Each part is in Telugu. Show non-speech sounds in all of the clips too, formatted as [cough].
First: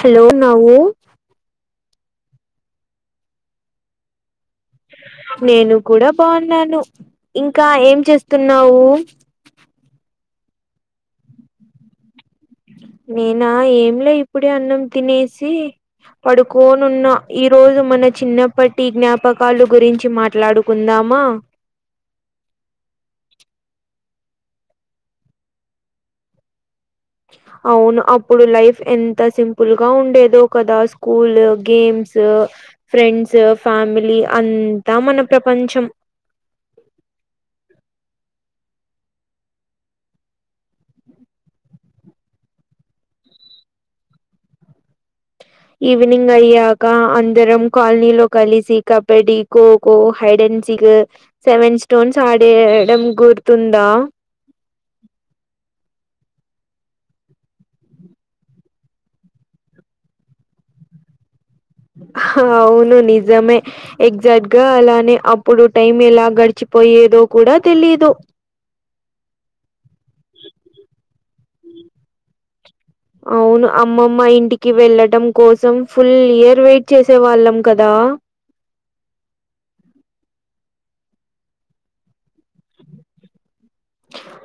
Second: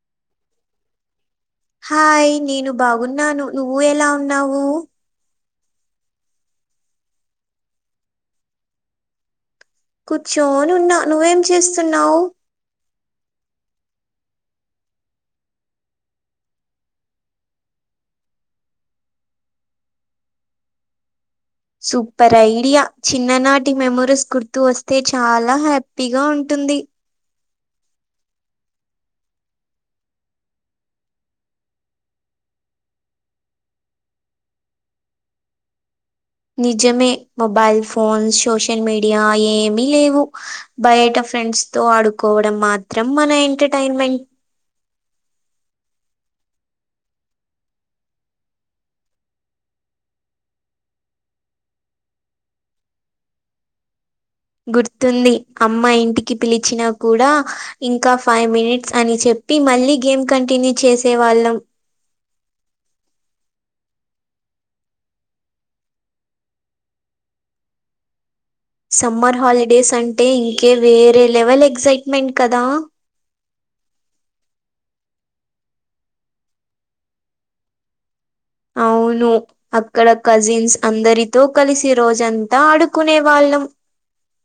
హలో నవ్వు హాయ్ నేను బాగున్నాను నువ్వు ఎలా ఉన్నావు. నేను కూడా బావున్నాను ఇంకా ఏం చేస్తున్నావు కూచ్చోన్ నున్న నువ్వేం చేస్తున్నావ్ నేనా ఏం లే ఇప్పుడే అన్నం తినేసీ పడుకోన్ నున్న ఈ రోజు మన చిన్నప్పటి జ్ఞాపకాలు గురించి మాట్లాడు కుందామా సూపర్ ఐడియా చిన్ననాటి మెమొరిస్ గుర్తు వస్తే చాలా హ్యాపీగా ఉంటుంది. అవును అప్పుడు లైఫ్ ఎంత సింపుల్గా ఉండేదో కదా స్కూల్ గేమ్స్ ఫ్రెండ్స్ ఫ్యామిలీ అంతా మన ప్రపంచం నిజమే మొబైల్ ఫోన్స్ సోషల్ మీడియా ఏమీ లేవు బైట ఫ్రెండ్స్ తో ఆడుకోవడం మాత్రం మన ఎంటర్టైన్మెంట్ ఈవినింగ్ అయ్యాక అందరం కాల్నీలో కలిసి కబడ్డీ కోక్ కో హైడ్న్ సిగూ సెవెన్ స్టోన్స్ ఆడేయ్ డం గుర్తుందా గుర్తుంది అమ్మా ఇంటికి పిలిచినా కూడా ఇంకా ఫైవ్ మినిట్స్ అని చెప్పి మళ్ళీ గేమ్ కంటిన్యూ చేసే వాళ్ళం హావును నిజమే ఎగ్జాక్ట్ గా అలానే అప్పుడు టైం ఎలా గడిచిపోయేదో కూడా తెలిదు సమ్మర్ హాలిడేస్ అం టే ఇంకే వేరే లెవెల్ ఎగ్సైట్మెంట్ కదా అవును అమ్మమ్మ ఇంటికి వెళ్ళడం కోసం ఫుల్ ఇయర్ వెట్ చేసే వాళ్ళం కదా అవును అక్కడ కజిన్స్ అందరితో కలిసి రోజంతా ఆడుకునే వాళ్ళం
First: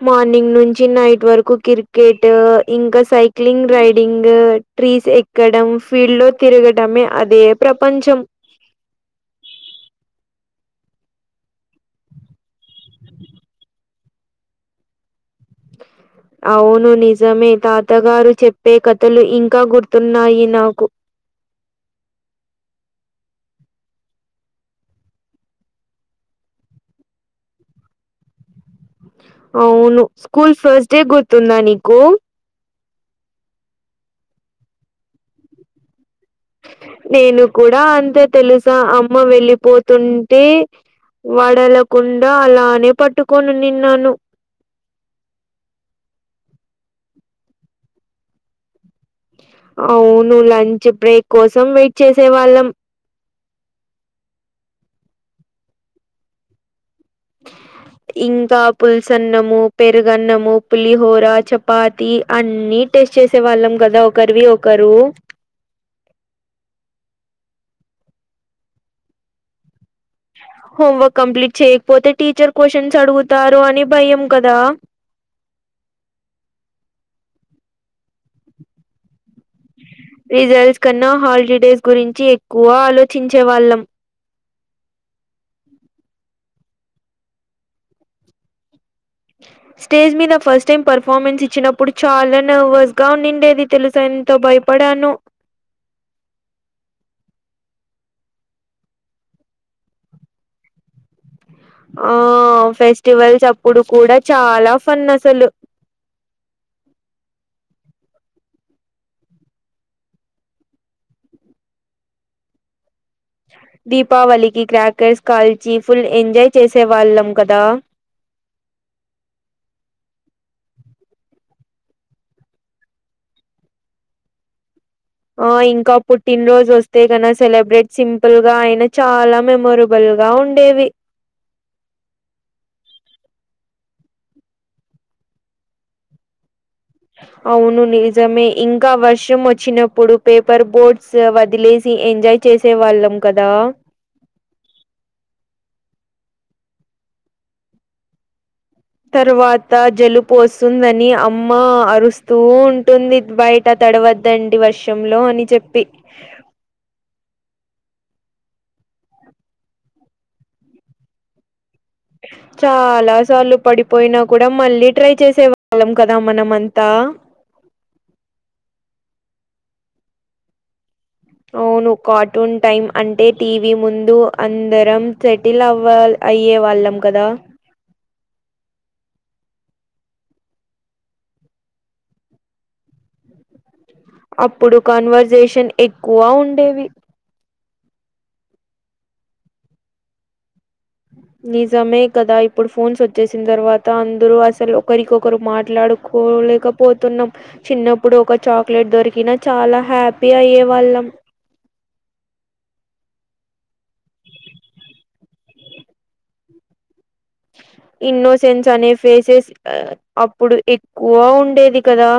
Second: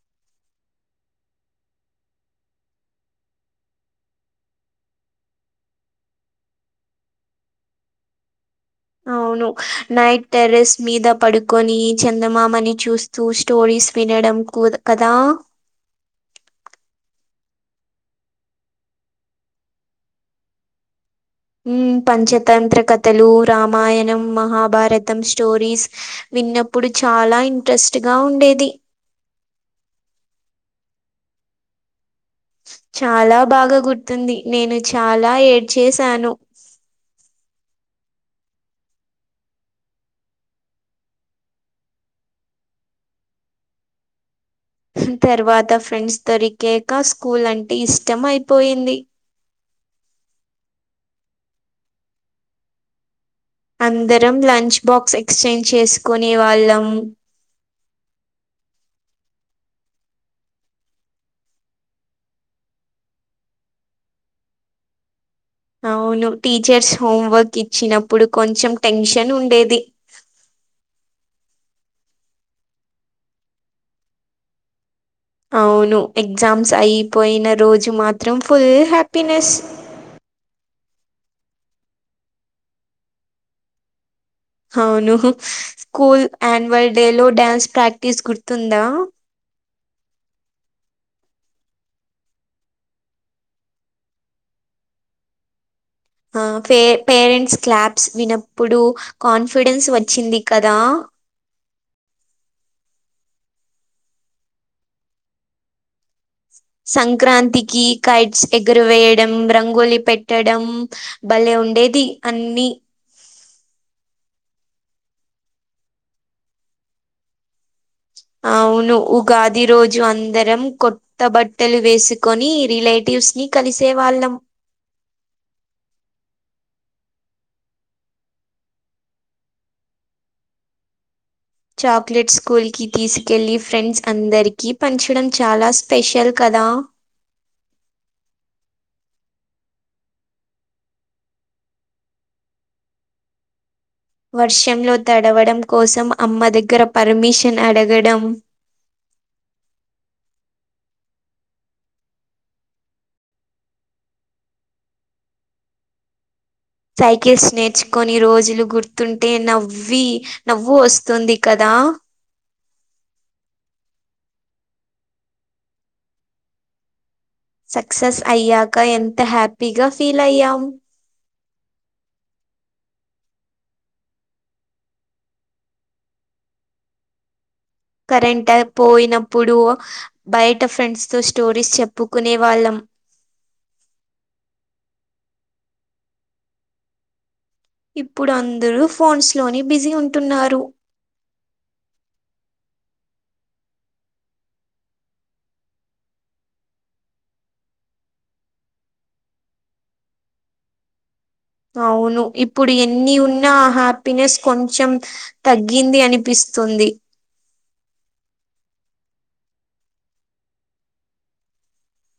మార్నింగ్ నుంచి నైట్ వర్కు కిరికెటు ఇంకా సైక్లింగ్ రైడింగు ట్రీస్ ఎక్కడం ఫీల్లో తిరగటమే అదే ప్రపంచం అవును నైట్ టెరెస్ మీద పడుకని చందమామని చూస్ చూ స్టోరీస్ వినడం కోద్ కదా అవును నిజమే తాతగారు చెప్పే కథలు ఇంకా గుర్తున్నాయి నాకు ఉమ్ పంచతంత్ర కథలు రామాయణం మహాభారతం స్టోరీస్ విన్నప్పుడు చాలా ఇంట్రెస్ట్గా ఉండేది అవును స్కూల్ ఫస్ట్ డే గుర్తుందా నీకూ చాలా బాగా గుర్తుంది నేను చాలా ఏడ్చేసాను నేను కూడా అంతే తెలుసా అమ్మ వెళ్ళిపో తుంటే వడలకుండా అలానే పట్టుకొని నిన్నాను. తర్వాత ఫ్రెండ్స్ దొరికెక స్కూల్ అంటే ఇష్టం అయిపోయింది. అవును లంచ్ బ్రేక్ కోసం వెయిట్ చేసే వాళ్ళం అందరం లంచ్ బాక్స్ ఎక్స్చేంజ్ చేసుకునే వాళ్ళం [inaudible] ఇంకా పుల్సన్నము, పెరుగన్నము, పులిహోర, చపాతి అన్నీ. టెస్ట్ చేసే వాళ్ళం కదా ఒకరివి ఒకరు అవును టీచర్స్ హోం వర్క్ ఇచ్చినప్పుడు కొంచెం టెన్షన్ ఉండేది హోంవర్క్ కంప్లీట్ చేయకపోతే టీచర్ క్వశ్చన్స్ అడుగుతారు అని భయం కదా. అవును ఎగ్జామ్స్ అయిపోయిన రోజు మాత్రం ఫుల్ హ్యాపీనెస్ రిజల్ట్స్ కన్నా హాలిడేస్ గురించి ఎక్కువ ఆలోచించే వాళ్ళం అవును స్కూల్ ఆన్యువల్ డే లో డ్యాన్స్ ప్రాక్టీస్ గుర్తుందా [inaudible] స్టేజ్ మీద ఫస్ట్ టైం పర్ఫార్మెన్స్ ఇచ్చినప్పుడు చాలా నర్వస్ ఉండినేది తెలుసా ఎంతో భయపడానో. ఆ పే పేరెంట్స్ క్లాబ్స్ వినప్పుడు కాన్ఫిడెన్స్ వచ్చింది కదా ఆ ఫెస్టివల్స్ అప్పుడు కూడా చాలా ఫన్ అసలు సంక్రాంతికి కైట్స్ ఎగరవేయడం, రంగోలి పెట్టడం. భలేె ఉండేది అన్ని దీపావళికి క్రాకర్స్ కాల్చి ఫుల్ ఎంజాయ్ చేసే వాళ్ళం కదా. అవును ఉగాది రోజు అందరం కొ కొత్త బట్టలు వేసుకొని రిలేటివ్స్ ని కలిసే వాళ్ళం ఆ ఇంకా పుట్టినరోజు వస్తే కన సెలబ్రేట్ సింపుల్ గా అయినా చాలా మెమర బుల్ గా ఉండేవి చాక్లెట్ స్కూల్ కి తీసుకెల్లి ఫ్రెండ్స్ అందరికీ పంచడం చాలా స్పెషల్ కదా ఆ అవును నిజమే ఇంకా వర్షం వచ్చినప్పుడు పేపర్ బోర్డ్స్ వదిలేసి ఎంజాయ్ చేసే వాళ్ళం కదా వర్షంలో తడవడం కోసం అమ్మ దగ్గర పర్మిషన్ అడగడం తర్వాత జలుబు వస్తుందని అమ్మ అరుస్తూ ఉన్ ఉంటుంది బయట తడవద్దండి వర్షంలో అని చెప్పి సైకిల్స్ నేర్చుకొని రోజులు గుర్తుంటే నవ్వి నవ్వు వస్తుంది కదా ఆ చాలా సార్లు పడిపోయినా కూడా మళ్ళీ ట్రై చేసే వాళ్ళం కదా మనం అంతా. సక్సెస్ అయ్యాక ఎంత హ్యాపీగా ఫీల్ అయ్యాం అవును కార్టూన్ టైం అంటే టీవీ ముందు అందరం సెటిల్ అవ్వాల్ అయ్యే వాళ్ళం కదా కరెంట్ పోయినప్పుడు బయట ఫ్రెండ్స్ తో స్టోరీస్ చెప్పుకునే వాళ్ళం అప్పుడు కన్వర్సేషన్ ఎక్కువ ఉండేవి ఇప్పుడు అందరూ ఫోన్స్ లోని బిజీ ఉంటున్నారు నిజమే కదా ఇప్పుడు ఫోన్స్ వచ్చేసిన తర్వాత అందరుూ అసలు ఒకరికొకరు మాట్లాడుకోలేక పోతున్నాం చిన్నప్పుడు ఒక చాక్లెట్ దొరికిన చాలా హ్యాపీ అయ్యే వాళ్ళం. అవును ఇప్పుడు ఎన్ని ఉన్నా హ్యాపీనెస్ కొంచెం తగ్గింది అనిపిస్తుంది ఇన్నో సెన్స్ అనే ఫేసెస్ అప్పుడు ఎక్కువ ఉండేది కదా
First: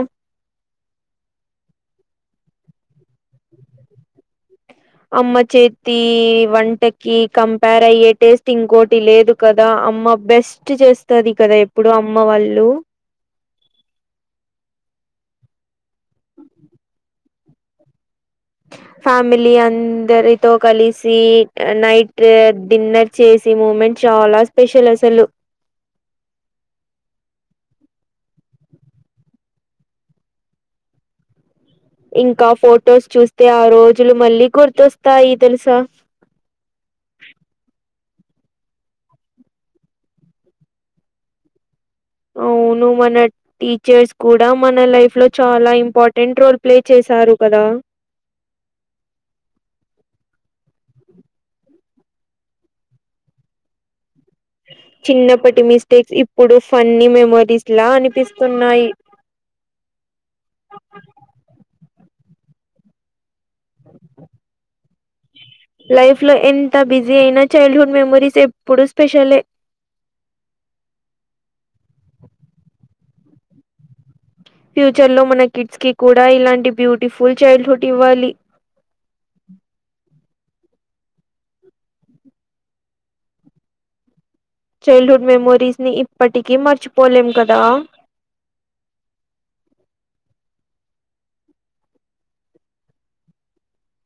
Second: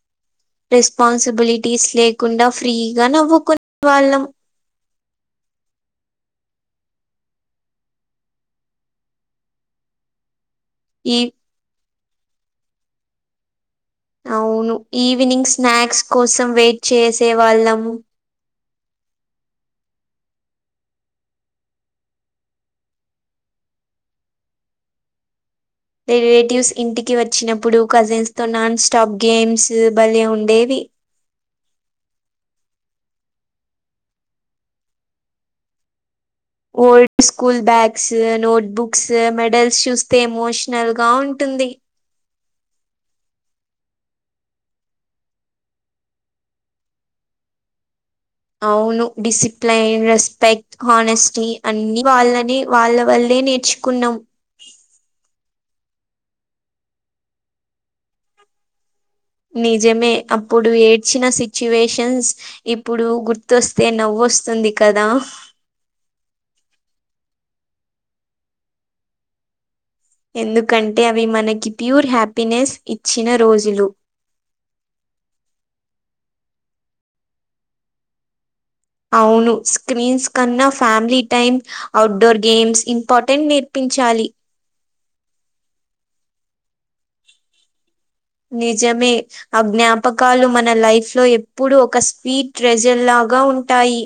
రెస్పాన్సిబిలిటీస్ లేకుండా ఫ్రీగా నవ్వుకునే వాళ్ళం అమ్మ చేతి వంటకి కంపేర్ అయ్యే టేస్ట్ ఇంకోటి లేదు కదా అమ్మ బెస్ట్ ఈ చేస్తది కదా ఎప్పుడు అమ్మ వాళ్ళు అవును ఈవినింగ్ స్నాక్స్ కోసం వెయిట్ చేసే వాళ్ళం ఫ్యామిలీ అందరితో కలిసి నైట్ డిన్నర్ చేసి మూమెంట్ చాలా స్పెషల్ అసలు రిలేటివ్స్ ఇంటికి వచ్చినప్పుడు కజిన్స్ తో నాన్ స్టాప్ గేమ్స్ బలే ఉండేవి ఇంకా ఫొటోస్ చూస్తే ఆ రోజులు మళ్ళీ గుర్తొస్తాయి తెలుసా old school bags note books medals చూస్తే ఎమోషనల్ గా ఉంటుంది అవును మన టీచర్స్ కూడా మన లైఫ్ లో చాలా ఇంపార్టెంట్ రోల్ ప్లే చేశారు కదా అవును డిసిప్లైన్, రెస్పె హానెస్టీ అన్ని వాళ్ళనే వాళ్ళ వల్లే నేర్చుకున్నాం చిన్నప్పటి మిస్టేక్స్ ఇప్పుడు ఫన్నీ మెమరీస్ లా అనిపిస్తున్నాయి నిజమే అప్పుడు ఏడ్చిన సిచ్యువేషన్స్ ఇప్పుడు గుర్తొస్తే నవ్వొస్తుంది కదా లైఫ్ లో ఎంత బిజీ అయినా చైల్డ్ హుడ్ మెమోరీస్ ఎప్పుడు స్పెషలే ఎందుకంటే అవి మనకి ప్యూర్ హ్యాపీనెస్ ఇచ్చిన రోజులు ఫ్యూచర్ లో మన కిడ్స్ కి కూడా ఇలాంటి బ్యూటిఫుల్ చైల్డ్ హుడ్ ఇవ్వాలి అవును స్క్రీన్స్ కన్నా family time outdoor games important నేర్పించాలి చైల్డ్ హుడ్ మెమోరీస్ ని ఇప్పటికీ మర్చిపోలేం కదా నిజమే ఆ జ్ఞాపకాలు మన లైఫ్ లో ఎప్పుడు ఒక స్వీట్ రెజెల్ లాగా ఉంటాయి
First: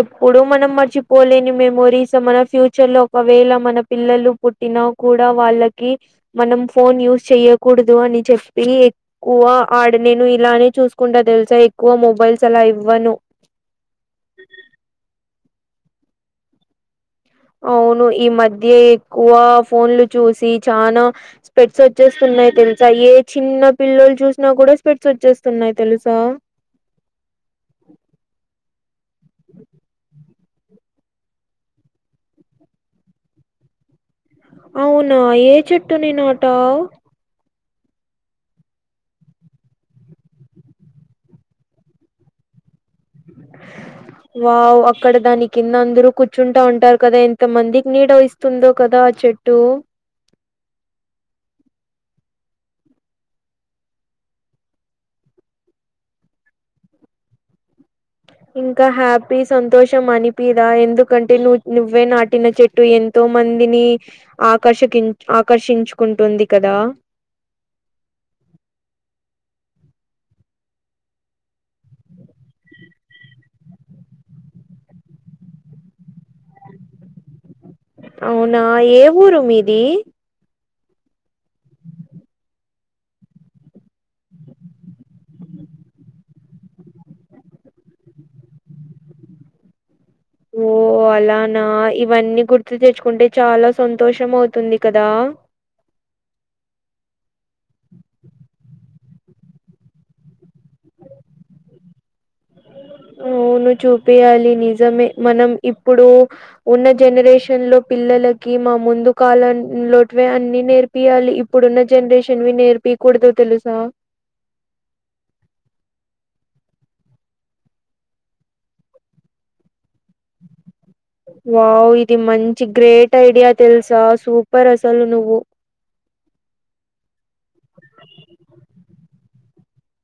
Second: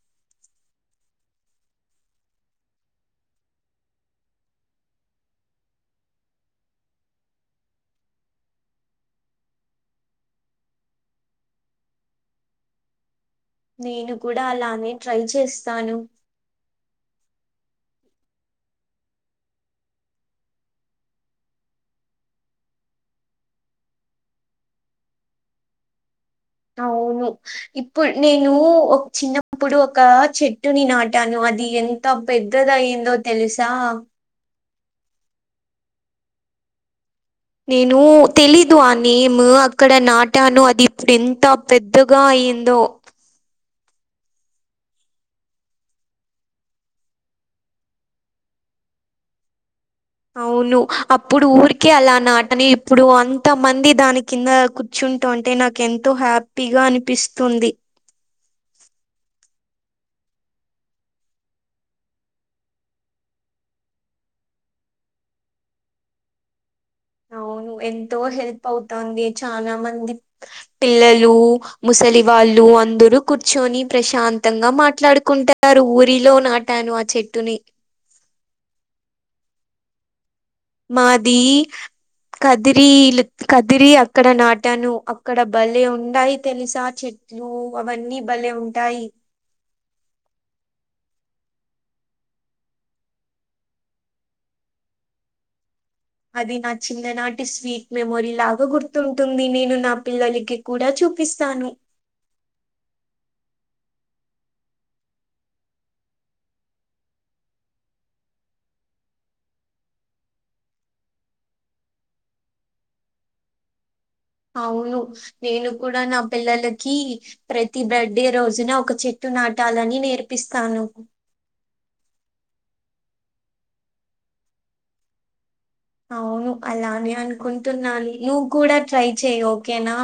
ఎప్పుడు మనం మర్చిపోలేని మెమోరీస్ మన ఫ్యూచర్ లో ఒకవేళ మన పిల్లలు పుట్టిన కూడా వాళ్ళకి మనం ఫోన్ యూజ్ చెయ్యకూడదు అని చెప్పి వా ఆడ నేను ఇలానే చూసుకుంటా తెలుసా ఎక్కువ మొబైల్స్ అలా ఇవ్వను నేను కూడా అలానే ట్రై చేస్తాను అవును ఈ మధ్య ఎక్కువ ఫోన్లు చూసి చానా స్పెట్స్ వచ్చేస్తున్నాయి తెలుసా ఏ చిన్న పిల్లలు చూసినా కూడా స్పెట్స్ వచ్చేస్తున్నాయి తెలుసా అవును ఇప్పుడు నేను ఒక చిన్నప్పుడు ఒక చెట్టుని నాటాను అది ఎన్ ఎంత పెద్దదయ్యిందో తెలుసా అవును ఏ చెట్టుని నాటావు నేను తెలీదు ఆ నేమ్ అక్కడ నాటాను అది ఇప్పుడు ఎంత పెద్దగా అయ్యిందో వావ్ అక్కడ దాని కింద అందరూ కూర్చుంటా ఉంటారు కదా ఎంత మందికి నీడ ఇస్ తుందో కదా ఆ చెట్టు అవును అప్పుడు ఊరికే అలా నాటని ఇప్పుడు అంత మంది దాని కింద చుంటూ ఉంటే నాకు ఎంతో హ్యాపీగా అనిపిస్తుంది ఇంకా హ్యాపీ సంతోషం అనిపీద ఎందుకంటే నువ్వు నువ్వే నాటిన చెట్ అటు ఎంతో మందిని ఆకర్ష కిన్ ఆకర్షించుకుంటుంది కదా అవును ఎంతో హెల్ప్ అవుతాంది చానా మంది పిల్లలు ముసలి వాళ్ళు అందరూ కూర్చొని ప్రశాంతంగా మాట్లాడుకుంటారు ఊరిలో నా టాను ఆ చెట్టుని అవునా ఏ ఊరు మీది మాది కదిరీలు కదిరి అక్కడ నాటాను అక్కడ బలే ఉన్నాయి తెలుసా చెట్లు ఓ అవన్నీ భలే ఉంటాయి ఓ అలానా ఇవన్నీ గుర్తు తెచ్చుకుంటే చాలా సంతోషం అవుతుంది కదా అది నా చిన్ననాటి స్వీట్ మెమొరీ లాగా గుర్తుంటుంది నేను నా పిల్లలకి కూడ చూపిస్తాను అవును చూపియాలి నిజమే మనం ఇప్పుడు ఉన్న జనరేషన్ లో పిల్లలకి మా ముందు కాలం లోవే అన్ని నేర్ పియ్యాలి ఇప్పుడున్న జనరేషనలో నేర్పియాకూడదు తెలుసా అవును నేను కూడా నా పిల్లలకి ప్రతి బర్త్డే రోజున ఒక చెట్టు నాటాలని నేర్పిస్తాను వావ్ ఇది మంచి గ్రేట్ ఐడియా తెలుసా సూపర్ అసలు నువ్వు అవును అలానే అనుకుంటున్నా నువ్వు కూడా ట్రై చెయ్ ఓకేనా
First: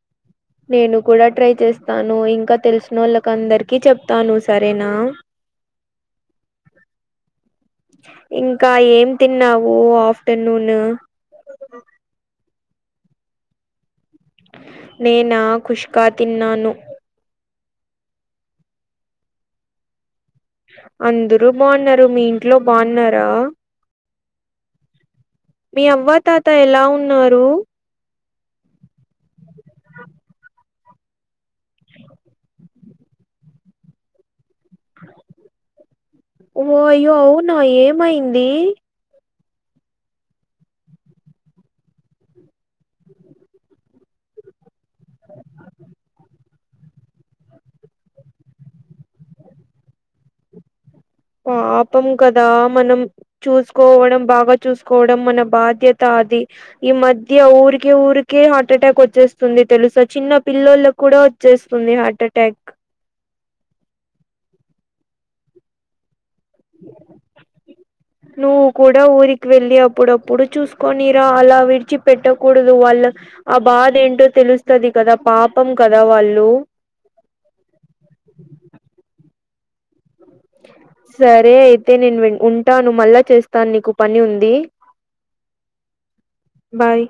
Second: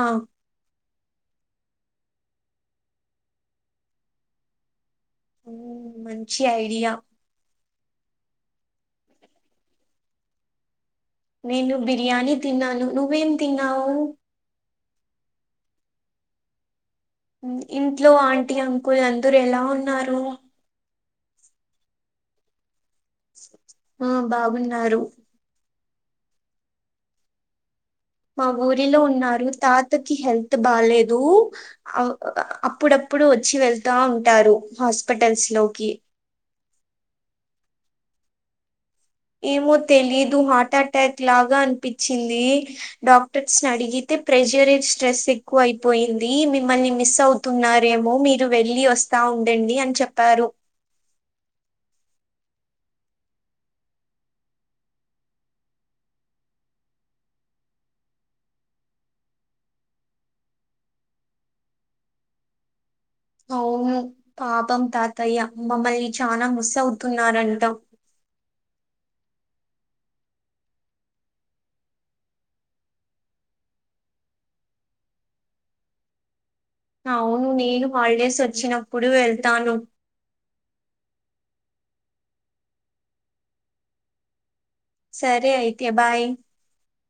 నేను కూడా ట్రై చేస్తాను ఇంకా తెలిసిన వాళ్ళకి అందరికి చెప్తాను సరేనా మంచి ఐడియా ఇంకా ఏం తిన్నావు ఆఫ్టేర్నూన్ నేను బిర్యానీ తిన్నాను నువ్వేం తిన్నావ్ నేను ఖుష్కా తిన్నాను ఇంట్లో ఆంటీ అంకుల్ అందరు ఎలా ఉన్నారు అందరు బాగున్నారు మీ ఇంట్లో బాగున్నారా ఆ బాగున్నారు మీ అవ్వ తాత ఎలా ఉన్నారు మా ఊరిలో ఉన్నారు తాతకి హెల్త్ బాలేదు ఆ అప్పుడప్పుడు వచ్చి వెళ్తా ఉంటారు హాస్పిటల్స్ లోకి ఓ అయ్యో అవునా ఏమయింది ఏమో తెలీదు హార్ట్ అటాక్ లాగా అనిపించింది డాక్టర్స్ ని అడిగితే ప్రెజర్ స్ట్రెస్ ఎక్కువ అయిపోయింది మిమ్మల్ని మిస్ అవు తున్నారేమో మీరు వెళ్ళి వస్తా ఉండండి అని చెప్పారు పాపం కదా మనం చూసుకోవడం బాగా చూసుకోవడం మన బాధ్యత అది ఈ మధ్య ఊరికే ఊరికే హార్ట్ అటాక్ వచ్చేస్తుంది తెలుసా చిన్న పిల్లలకు కూడా వచ్చేస్తుంది హార్ట్ ఎటాక్ అవును పాపం తాతయ్య మమ్మల్ని చానా మిస్ అవుతున్నారంటా నువ్వు కూడా ఊరికి వెళ్ళి అప్పుడప్పుడు చూసుకోనిరా అలా విడిచి పెట్టకూడదు వాళ్ళు ఆ బాధ ఏంటో తెలుస్తది కదా పాపం కదా వాళ్ళు అవును నేను హాలిడేస్ వచ్చినప్పుడు వెళ్తాను సరే అయితే నేను ఉంటాను మళ్ళా చేస్తాను నీకు పని ఉంది సరే అయితే బాయ్ బాయ్